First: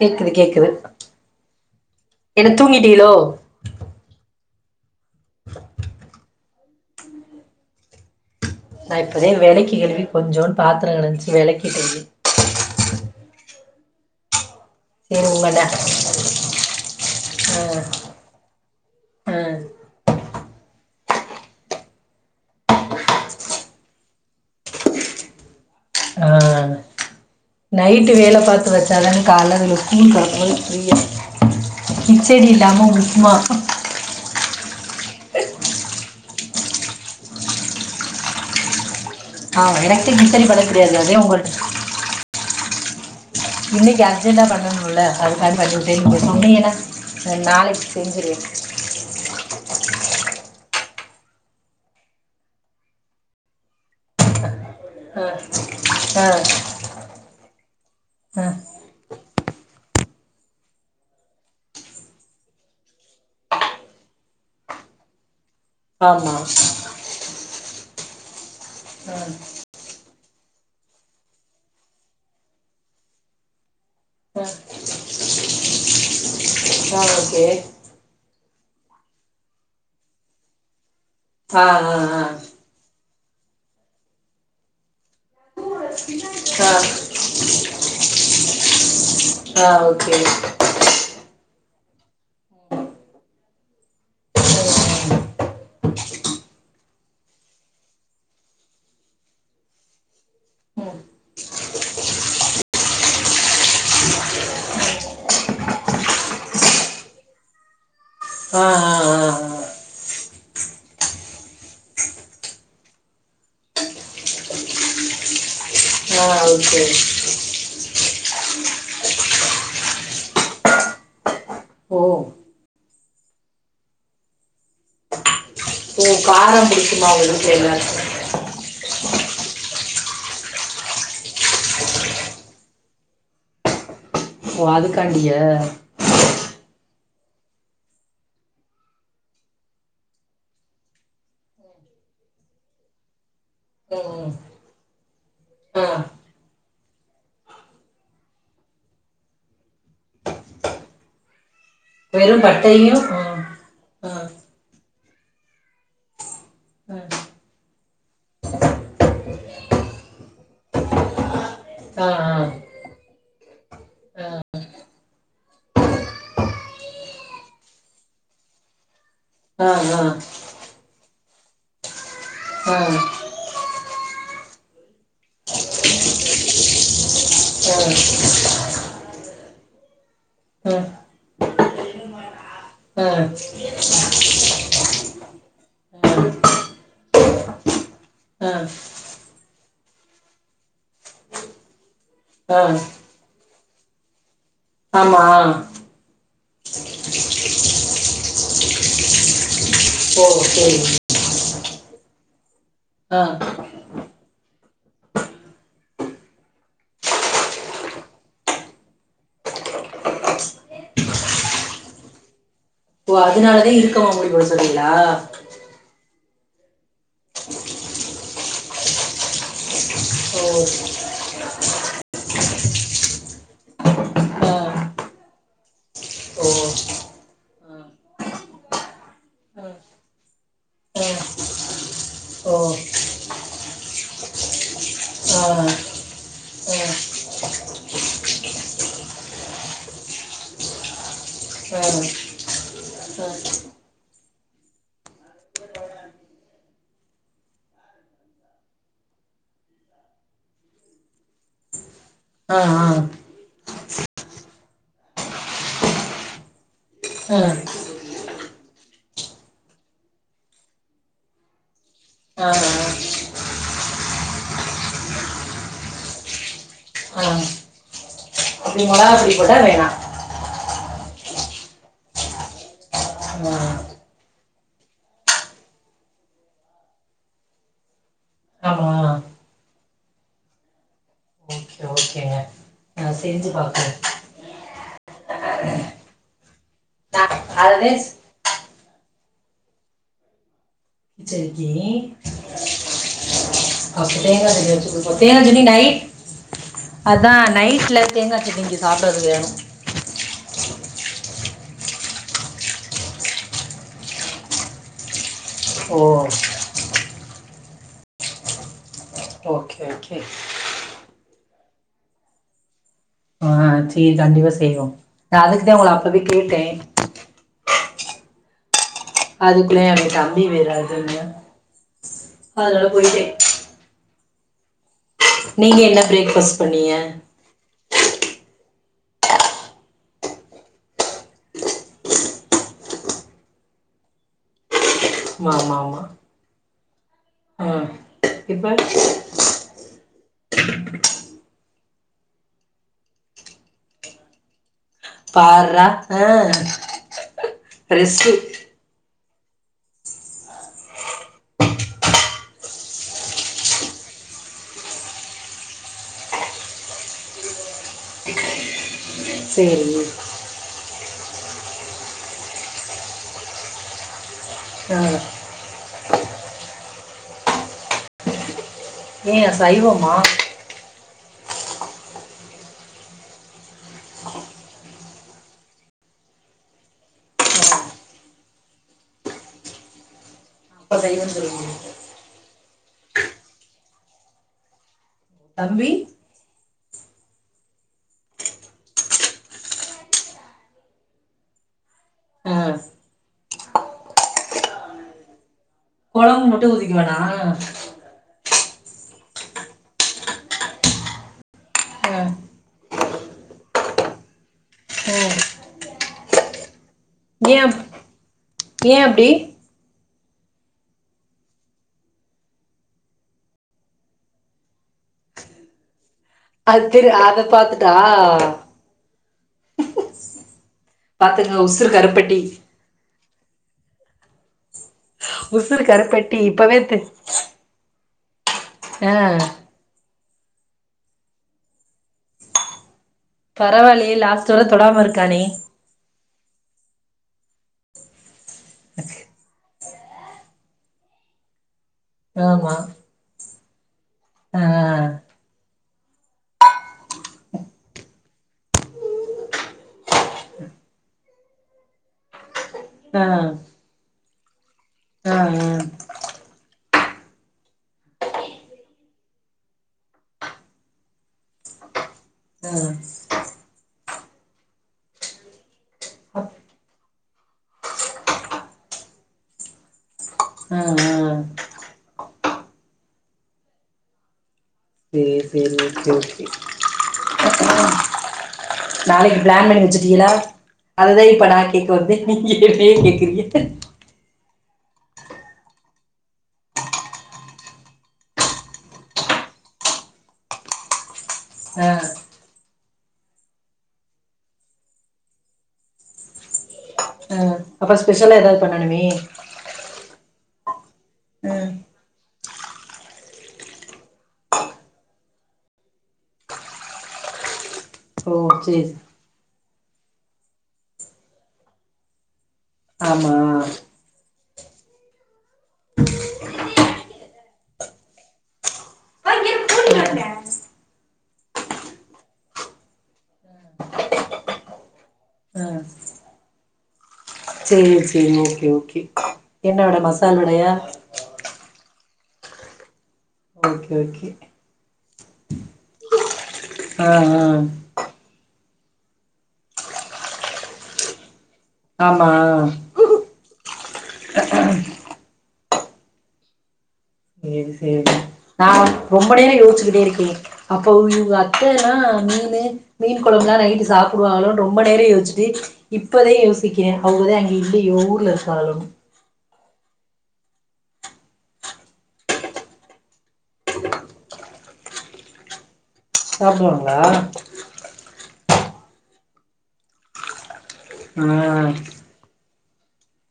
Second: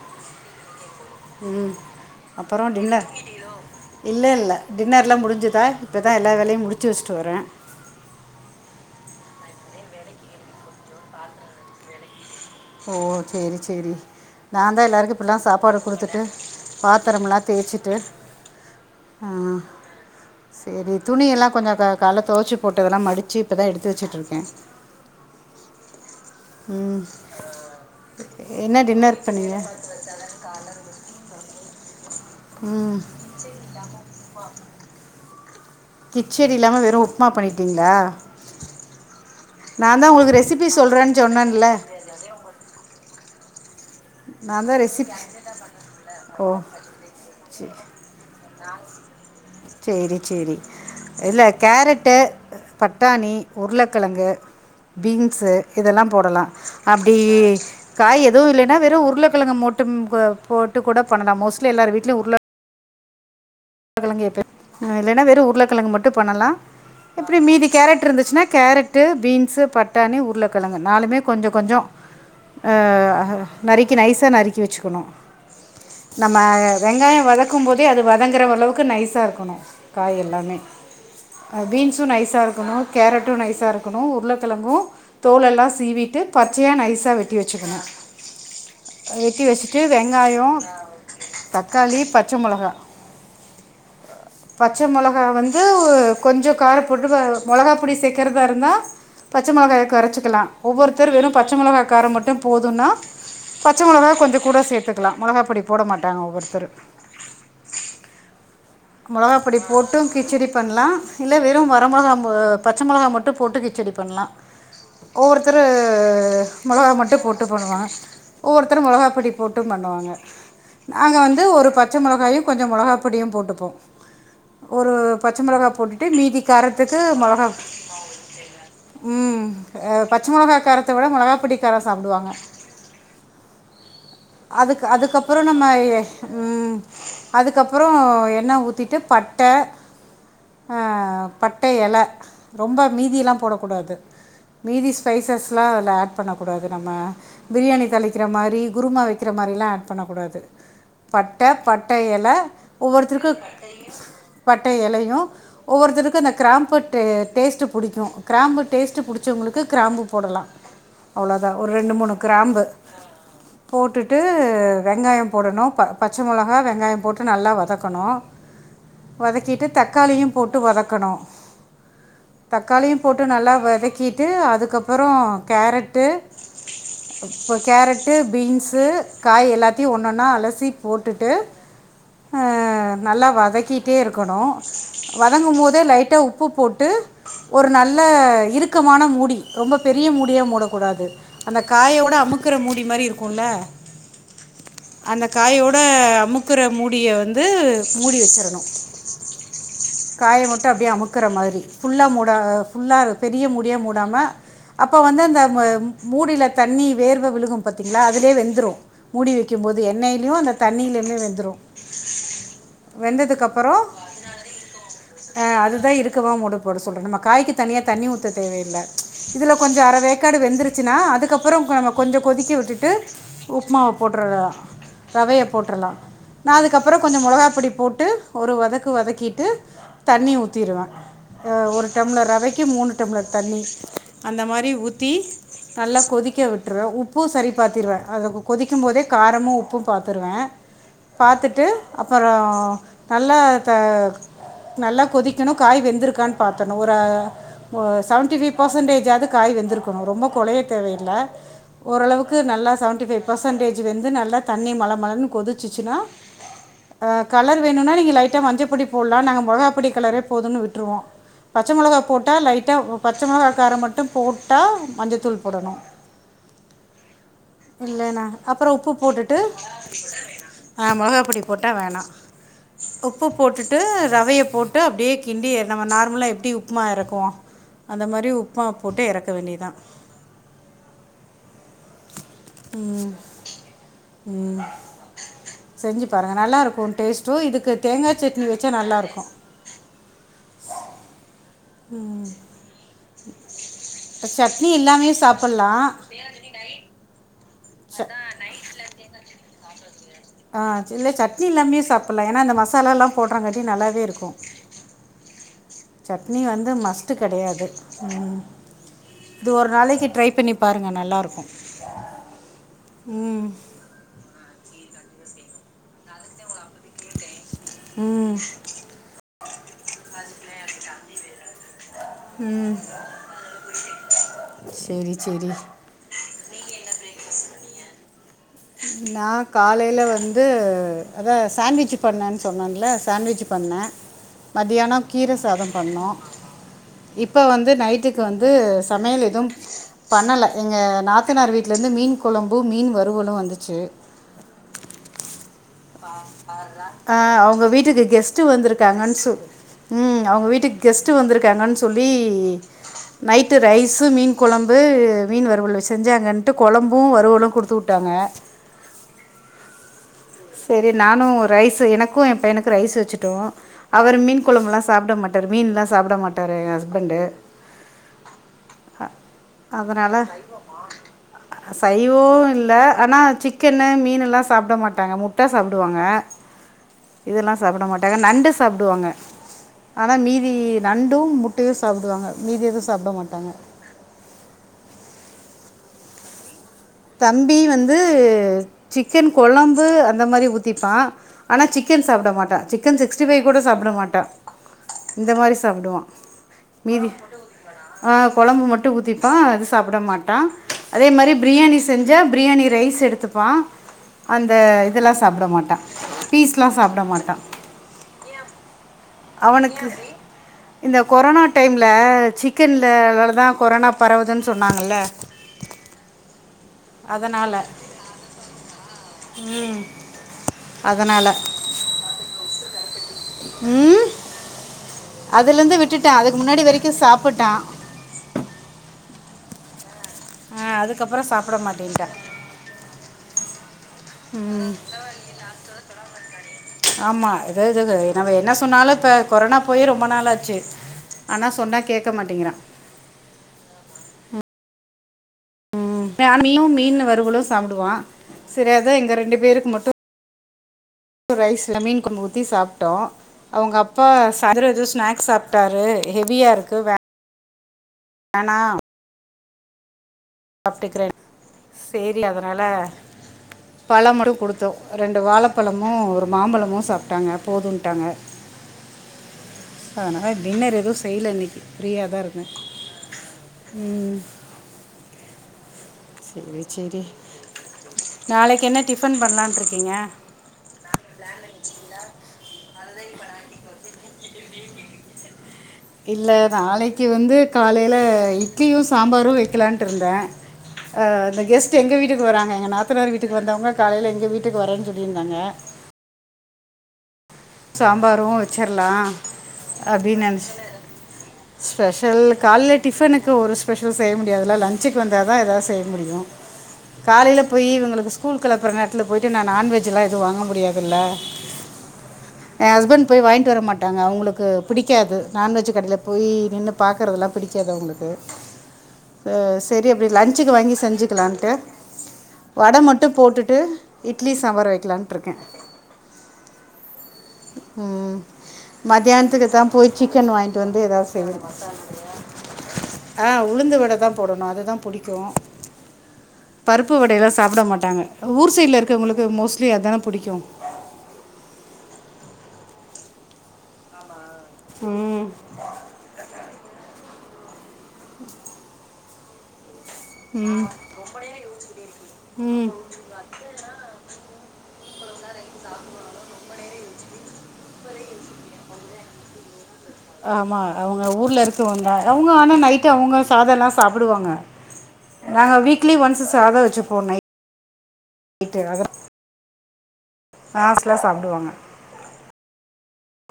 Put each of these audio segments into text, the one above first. கேக்குது கேக்குது உம் என்ன அப்புறம் டின்னர் தூங்கிட்டீகளோ இல்ல இல்ல டின்னர்லாம் முடிஞ்சதா இப்பதான் எல்லா வேலையும் முடிஞ் முடிச்சி வச்சிட்டு வரேன் நான் இப்போதே விளக்கி கழுவி கொஞ்சொண்ட்டு பாத்திரம் கெடந்துச்சி விளக்கி கழுவி ஓ செரி செரி நான் தான் எல்லோருக்கும் சரி இப்படிலாம் உங்கட சாப்பாடு குடுத்துட்டு பாத்திரமலாம் தேய்ச்சிட்டு ஆ சரி துணி எல்லாம் கொஞ்சம் கால துவச்சு போட்டதெல்லாம் மடிச்சி இப்பதான் எடுத்து வச்சுட்டு இருக்கேன் ஆ உம் நைட்டு வேலை பார்த்து வச்சாதானு பண்ணீங்க கால இதுல ஸ்கூல் [unintelligible] கிச்சடி இல்லாமல் ம் உப்மா கிச்சேடி இல்லாமல் வெறும் உப்புமா பண்ணிடிங்லா ஆஹ் எனக்குத்த கித்தரி பட கிடாது அதே உங்க சொன்னேன்ல இன்னக்கி அர்ஜென்ட்டா நான் தான் பண்ணணும்ல ரெசிபி அது காக பண்ணிட்டே [unintelligible] ஓ ஏன்னா நாளைக்கு செஞ்சுடுவேன் செரி செரி இல்ல கேரட்டு பட்டாணி உருளைக்கிழங்கு ஆ பீன்ஸ்சு இதெல்லாம் போடலாம் ஆ அப்டி காய் ஆ எதுவும் இல்லைன்னா வெறும் உருளைக்கிழங்க மட் ம் போ போட்டு கூட பண்ணலாம் மோஸ்ட்லி எல்லார் வீட்டலயு உருள உருளகிழங்கப்ப இலைன்னா வெறும் உர்ல கிழங்கு மட்டும் ஆமா பண்ணலாம் எப்படி மீதி கேரட் ட் இருந்துச்சுன்னா கேரட்டு ஆ பீன்ஸ்சு பட்டாணி உரு உருளக்கிழங்கு நளூமே கொஞ்சம் கொஞ்சம் ஹ நறுக்கி நைஸா ஆ நறுக்கி வச்சுக்கணும் நம்ம ஆ வெங்காயம் ஓகே வதக்கும் போதே அது வதங் இருக்கிற அளவுக்கு நைஸா இருக்கணும் காய் எல்லாமே ஆ பீன்ஸும் ஆ நைஸா இருக்கணும் கேரட் ட்டும் நைஸ்சா இருக்கணும் உருளக்கெழங்கும் தோலெல்லாம் சீவிட்டு ஆ பச்சையா ஆ நைஸா வெட்டி வச்சுக்கணும் வெட்டி ஆ வச்சிட்டு ஓகே வெங்காயம் தக் களி பச்ச மிளகா பச்ச மிளகா வந்து கொஞ்சம் கார போட்டு மிளகாப்ப பொடி சேர்க்கிறதா இருந்தா பச்ச மிளகாய குரைச்சுக்கலாம் ம் ஒவ்வொருத்தரும் வெறும் பச்ச மிளகா காரம் மட்டும் போதும்ன்னா பச்ச மிளகா கொஞ்சம் கூட சேர்த்துக்கலாம் மிளகாப்பொடி போட மாட்டாங்க ஒவ்வொருத்தரு ஆ ஆ ஆ மிளகா படி போட்டும் கிச்சடி பண்ணலாம் இல்ல வெறும் வர மிளகா பச்ச மிளகா மட்டும் போட்டு கிச்சடி பண்ணலாம் ஒவ்வொருத்தர் ஆ ஆ ஓகே மிளகா மட்டும் போட்டு பண்ணுவாங்க ஒவ்வொருத்தரும் மிளகா படி போட்டும் பண்ணுவாங்க நாங்க வந்து ஒரு பச்ச ஓ மிளகாயும் கொஞ்சம் மிளகா போடியும் போட்டுப்போம் ஒரு பச்ச மிளகா போட்டு ஓ மீதி காரம் காரத்துக்கு பிடிக்குமா உங்க மிளகா வீட்ல எல்லாருக்கும் ம் பச்ச மிளகா காரத்தவிட மிளகா பொடி காரம் சாப்படுவாங்க ஓ அதுக்கு அதுக்காண்டியா அதுக்கப்பறம் நம்ம ம் அதுக்கப்பறம் அப்பறம் எண்ணெய் ஊற்றிட்டு பட்ட பட்ட இல ரொம்ப மீதியெிலாம் போடக்கூடாது ம் மீதி ஸ்பைஸஸ்லாம் ஆ அதில் ஆட் பண்ணக்கூடாது நம்ம பிரியாணி தளிக்கிற மாரி குருமா வைக்கிற மாரிலாம் ஆட் பண்ணக்கூடாது பட்ட பட்ட பட்டயல வெறும் பட்டையும் ஒவ்வொருத்தருக்கு ம் ஆ பட்ட இலயும் ஒவ்வொருத்தருக்கும் அந்த கிராம்பு ஆ டேஸ்ட்டு பிடிக்கும் கிராம்பு டேஸ்ட்டு புடிச்சவங்களுக்கு கிராம்பு போடலாம் அவ்வளோதான் ஒரு ரெண்டு ஆ ஆ ஆ ஆ ஆ ஆ ஆ மூணு ஆ கிராம்பு போட்டுட்டு வெங்காயம் போடணும் பச்சமிளகா வெங்காயம் போட்டு நல்லா வதங் தக்கணும் வதக்கிட்டு தக்காளியும் போட்டு வதக்கணும் தக்காளியும் போட்டு நல்லா வதக்கிட்டு அதுக்கு அப்பறம் கேரட்டு பீன்ஸ்சு காய் எல்லாத்தையும் ஒன்னொன்னா அலசி போட்டுட்டு ஆ நல்லா வதக்கிட்டே இருக்கணும் வதங்கும் போதே லைட்டா உப்பு போட்டு ஒரு நல்ல ஆ இறுக்கமான மூடி ரொம்ப பெரிய மூடியா மூடக்கூடாது அந்த காயோட அமுக்கிற ஆ மூடி மாி இருக்கும் கொள்ள ஆமா அந்த காய்யோட அம்மு க்குற மூடி மூடிய வந்து மூடி வச்சிடணும் ஓ காய மட்டும் சரி அப்டியே அமுக்கிற மாரி ஃபுல்லாக மூட ஃபுல்லாக ஆ பெரிய மூடிய மூடாமல் அப்போ வந்து அந்த மூடியில தண்ணி வேர்வ விழுகும் பாத்தீங்களா அதுலே வெந்துடும் மூடி வைக்கும் போது எண்ணெய்லியும் அந்த தண்ணியிலமே வெந்துடும் அதனாலதான் வெந்ததுக்கப்புறம் இருக்கமா மூடி கொ சொல்றிங்களா க்குவாம் மூட போட சொல்றேன் நம்ம காய்க்க தனியா தண்ணி ஊத்த தேவயில்ல இதுல கொஞ்சம் அர வேக்காடு ஓ வெந்துருச்சுனா அதுக்கப்பறம் நம்ம கொஞ்சம் கொதிக்கி விட்டுட்டு உப்புமாவ ஆ போட்டுலாம் ரவய போட்டுரலாம் ஓ நான அதுக்கப்பறம் கொஞ்சம் மொளகா பொடி ஆ போட்டு ஒரு வதக்கு வதக்கிட்டு தண்ணி ஊற்றிடுவேன் ஆ ஆ ஒரு டம்ளர் ஓ ரவக்கு மூணு டம்ளர் தண்ணி அந்த மாரி ஊற்றி ஆ ஆ ஆ ஆ நல்லா கொதிக்க விட்டுருவேன் உப்பும் சரி பாத்திடுவேன் அது கொதிக்கும் போதே காரமும் உப்பும் பார்த்துருவேன் பாத்துட்டு அப்பறம் நல்லா த நல்லா கொதிக்கணும் காய் வெந்திருக்கான்னு பாத்தணும் ஒரு செவன்டிஃபைவ் பர்சன்டேஜ்ஜாவது காய் வெந்திருக்கணும் ரொம்ப குலய தேவையில்ல ஓரளவுக்கு நல்ல செவன்டிஃபைவ் பர்சன்டேஜ் வெந்து நல்லா தண்ணி மல மலன்னு கொதிச்சிச்சுனா ஹ் ஆ கலர் ஆ வேணும்னா நீங்க லைட்டா மஞ்ச பொடி போடலாம் நாங்க மிளகா பொடி கலரே போதும்ன்னு விட்டுருவோம் பச்ச மிளகா போட்டா ஆ லைட்டா பச்ச மிளகாக்காரம் மட்டும் போட்டா மஞ்சத்தூள் போடணும் ஆ இல்ல னா அப்பறம் அப்படி உப்பு மிளகா பொடி போட்டுட்டு போட்டால் வேணாம் ஹ மிளகா பொடி போட்டா வேணாம் உப்பு ஆ போட்டுட்டு ரவைய போட்டு அப்டியே கிண்டி நம்ம நார்மலா எப்டி உப்புமா இறக்குவோம் அந்த மாரி உப்புமா போட்டு ஆமாம் இறக்க வேண்டியதான் ஓகே ஓகேங்க ம் நான் செஞ்சு பார்க்குறேன் ம் செஞ்சு பாருங்க நல்லா இருக்கும் டேஸ் ஸோ நான் இதுக்கு அதே தேங்கா சட்னி வச்ச ச்ச நல்லா இருக்கும் செரி ஜெனி [inaudible] தேங்க சட்னி இல்லாமயு தேங்க தனி சாப்பட்லா நைட் அதான் நைட் வீட்டில தேங்காய சட்னி இங்க சாப்படுவதற்கு வேணும் ஆ இல்ல சட்னி இல்லாமே சாப்பட்லாம் ஏன்னா அந்த மசாலல்லாம் போடுறாங்காட்டி நல்லாவே இருக்கும் ஓ சட்னி வந்து மஸ்ட் கெடையாது உம் இது ஒரு ஓகே நாளைக்கு ஓகே ட்ரை பண்ணி பாருங்க நல்லா இருக்கும் [inaudible] ஆஹ செர் கண்டிப்பா செய்வோம் நான் அதுக்குதான் உங்களை அப்பவே கேட்டேன் உம் அதுக்குள்ள எங்க தம்பி வேற அதுங்க ஆஹ போயிட்டே செரி நீங்க என்ன பிரேக் ஃபாஸ்ட் பண்ணிங்க நான் காலையில வந்து அதான் சாண்ட்விச் பண்ணிணேன் சொன்னேன்ல சாண்ட்விச் பண்ண மதியானம் கீரை ஆமா சாதம் ஆமா ஆமா பண்ணோம் இப்ப வந்து ஆ நைட்டுக்கு வந்து இப்ப சமையல் எதுவும் பண்ணல எங்க நாத்தனார் வீட்ல இருந்து மீன் குழம்பு மீன் வருவலும் வந்து இருக்கு செர் பார்றா ஆ ஆஹ் அவங்க வீட்டுக்கு ரெஸ்ட்டு கெஸ்ட் வந்திருக்காங்கன்னு சொல்லி ம் அவங்க வீட்டுக்கு கெஸ்ட் வந்திருக்காங்கன்னு சொல்லி நைட்டு ரைஸ் மீன் குழம்பு மீன் வருவல் செஞ்சாகன்ட்டு குழம்பும் வறுவலும் கொடுத்து விட்டாங்க செரி செரி நானும் ரைஸ் எனக்கும் என் பையனுக்கும் ரைஸ் வச்சுட்டோம் அவர் மீன் குளம்பெல்லாம் ஆ சாப்பிட மாட்டார் மீனலாம் சாப்பிட மாட் மாட்டரு எ ஹஸ்பண்ட் ஏ சைவமா சைவோம் இல்ல ஆனா சிக்கன்னு மீன் எல்லாம் சாப்பிட மாட்டாங்க முட் முட்டை சாப்பிடுவாங்க ஆ இதெல்லாம் சாப்பிட மாட்டாங்க நண்டு சாப்பிடுவாங்க ஆன மீதி அப்ப நண்டும் சைவம் முட்டையும் சொல்லுங்க சாப்பிடுவாங்க மீதி எதுவும் சாப்பிட மாட்டாங்க தம்பி தம்பி வந்து சிக்கன் கொழம்பு அந்த மாதிரி ஊற்றிப்பான் ஆனால் சிக்கன் சாப்பிட மாட்டேன் ஆ சிக்கன் சிக்ஸ்டி ஃபைவ் கூட சாப்பிட மாட்டேன் இந்த மாதிரி சாப்பிடுவான் கொழம்பு மட்டும் மீதி உத்திக்குவானா ஆ குழம்பு மட்டும் ஊத்திப்ப அது சாப்பிட மாட்டான் அதே மாதிரி பிரியாணி செஞ்சா ஆ பிரியாணி ரைஸ் எடுத்துப்பான் அந்த இதெல்லாம் ஆ சாப்பிட மாட்டான் பீஸ்ல்லாம் சாப்பிட சாப்ட மாட்டா ஏன் ஏன் அப்படி அவனுக்கு இந்த கொரோனா டைம்ல சிக்கன்லதான் கொரோனா பரவுதுன்னு சொன்னாங்கல்ல அது சரி அத அதனால் பாத்துட்டா ம் அதனால் பாத்துங்க உசர் கருப்பட்டி உம் அதுல இருந்து உசுரு விட்டுட்டேன் அதுக்கு கருப்பட்டி முன்னாடி இப்பவே வரைக்கும் சாப்பிட்டான் ஆஹ் ஆஹ் அதுக்கப்புறம் சாப்பிட மாட்டேன்ட்டா பரவாயலையே லாஸ்ட் வர தொடாம இருக்கானே ஆமா எதாவது க நம்ம என்ன ஸ் உன்னால இப்ப கொரானா போய்ரோம் ரொம்ப நாள் ஆச்சி ஆனா சொன்னா கேக் க்க மாட்டேங்கிறான் ஆஹ் ஃபேமியும் மீன் வறுவலும் சாப்புடுவான் சரி அதான் எங்கள் ரெண்டு பேருக்கு மட்டும் ரைஸ்ல மீன் கொழம்பு ஊத்தி சாப் டோ ஆ அவங்க அப்பா பதர ஜுஸ் ஸ்நாக்ஸ் ஆ சாப்டாரு ஆ ஹெவியா இருக்கு வே வேணா சாப்ட்டுக்கிறேன் தெரில அதனால ஆ பல மறு கொடுத்தோம் ரெண்டு வாலைப்பலம் மும் ஒரு மாம்பலமும் சாப் டாங்க போதுண்டாங்க அதனால டின்னர் ஆ எதுவும் செய்யில இன்னைக்கு ஃப்ரீயா தான் இருக் உம் சேர் செரி சரி நாளைக்கு என்ன டிஃபன் நாளைக்கு பண்ணலான்ட்டு பிளான் பண்ணி இருக்கீங்க வச்சிடிகளா அத தான் இப்ப நான் கேக்க வந்தேன் என்னேய கேக்கிறீங்க இல்ல நாளைக்கு வந்து காலையில இட்லியும் சாம்பாரும் வைக்கலான்ட்டு இருந்தேன் அ இந்த கெஸ்ட் ஆ எங்க வீட்டுக்கு வராங்க எங்க நாத்தனார் வீட்டுக்கு வந்தவங்க காலையில எங்க வீட்டுக்கு வரேன்னு சொல்லிருந்தாங்க ஆ அப்ப சாம்பாரும் ஸ்பெஷலா ஏதாவது பண்ணணுமே வச்சர்லாம் அப்டி நெனச் ம் ஸ்பெஷல் காலைல டிபனுக்கு ஒரு ஸ்பெஷல் செய்ய முடியதுல லஞ்சுக்கு வந்த தான் ஏதாவது செய்ய முடியும் காலையில போய் அவனுக்கு ஸ்கூல் ஓ கெலப்புர சேரி நேரத்துல போயிட்டு நான் நான்வெஜ் இதுலாம் எதுவும் வாங்க முடியாதுல்ல என் ஹஸ்பண்ட் போய் ஆமா வாய்ன்ட்டு வரமாட்டங்க அவங்களுக்கு க்கு புடிக்காது நான்வெஜ் கடையில போய் நின்னு பாக்கிறதெல்லாம் புடிக்காது அவங்களுக்கு செரி அப்டி லஞ்ச்சிக்கு வாங்கி செஞ்சுகலான்டு வட மட்டும் போட்டுட்டு இட்லி சாம்பார் வைக்கலான்ட்டுற்று இருக்கேன் ஆ சேரி உம் சேரி ஓகே ஓகே மத்தியானத்துக்குத்தான் என்ன போய் வட சிக்கன் மசால் வாங்கிட்டு வடையா வந்து எதாவது செய்யணு [inaudible] ஆ உளுந்து வட ஓகே தான் ஓகே போடணும் அது தான் புடிக் கோம் பருப்பு ஆ வடையல்லாம் சாப்பட ஆ மாட்டாங்க ஊர் சைட்ல இருக் [unintelligible] மோஸ்ட்லி அதான புடிக்கும் ஆமா உம் செரி செரி நான் ரொம்ப நேரம் யோஸ்ச்சுகிட் இருக்கே அப்போ இவங்க அத்தையேல்ல மீனு ம் மீன் குழங்பளா நைட்டு சாப்பிடுவாங்களோ ரொம்ப நெரம் யோசிச்சு [unintelligible] இப்பதே யோஸ் திக்கி அவுங்தா இங்கில்லயே ஊர்ல இக்காலோ ஆமா அவுங்க ஊர்ல இருக்கரவுங்க அவுங்க ஆனா நைட்டு அவுங்க சாதலா சாப்புடுவாங்க நாங்க வீக் லி ஒன்ஸ் சாத சாப்டுவாங்களா வச்சுப்போ நைட் [unintelligible] பாஸ்டா ஆ சாப்டுவாங்க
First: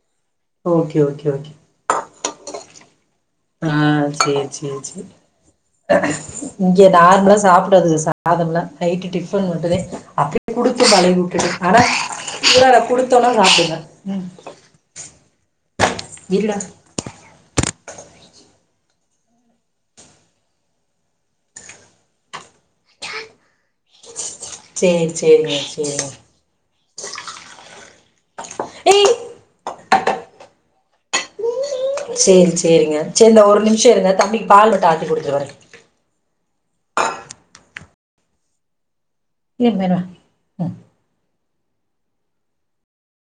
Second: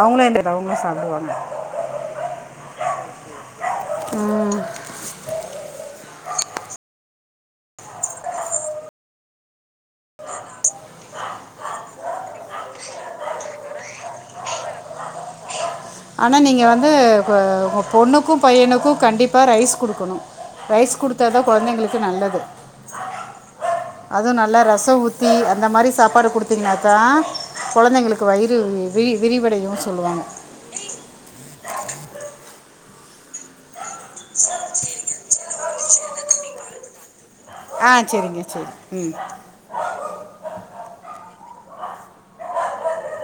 அவுங்களே எந்த்ரி அவுங்லே ஓகே ஓகே சாப்டுவாங்க ஆஹ் சேரி சேரி சேரி இங்க நார்ம்லா சாப்படதுக்கு சாதம்லா நைட்டு டிபன் மட்டுதே அப்டி குடுத்து பழகிவுட்டுட்டு ஆனா குடுத்தோனா சாப்டுங்க ஆனா இருடா நீங்க வந்து ப பொண்ணுக்கு பையனுக் கு கண்டிப்பா ரைஸ் குடுக்கணு ரைஸ் குடுத்தா தா கொழந்தைங்களுக்கு நல்லது அதுவு நல்லா ரச சேரி ஊத்தி சேரிங்க அந்த மாரி சேரிங்க சாப்பாடு குடுத்தீங்கனா தா கொழந்தைங்களுக்கு வயிறு து வி ஏய் விரிவடயு சொல்வாங்க [unintelligible] சேரி சேரிங்க சேரிந்த ஒரு நி சேருந்த தம்பிக்கு பால் மட்டும் ஆத்தி கொடுத்துட்டுவரே ஹ சேரிங்க சேரி உம் [unintelligible]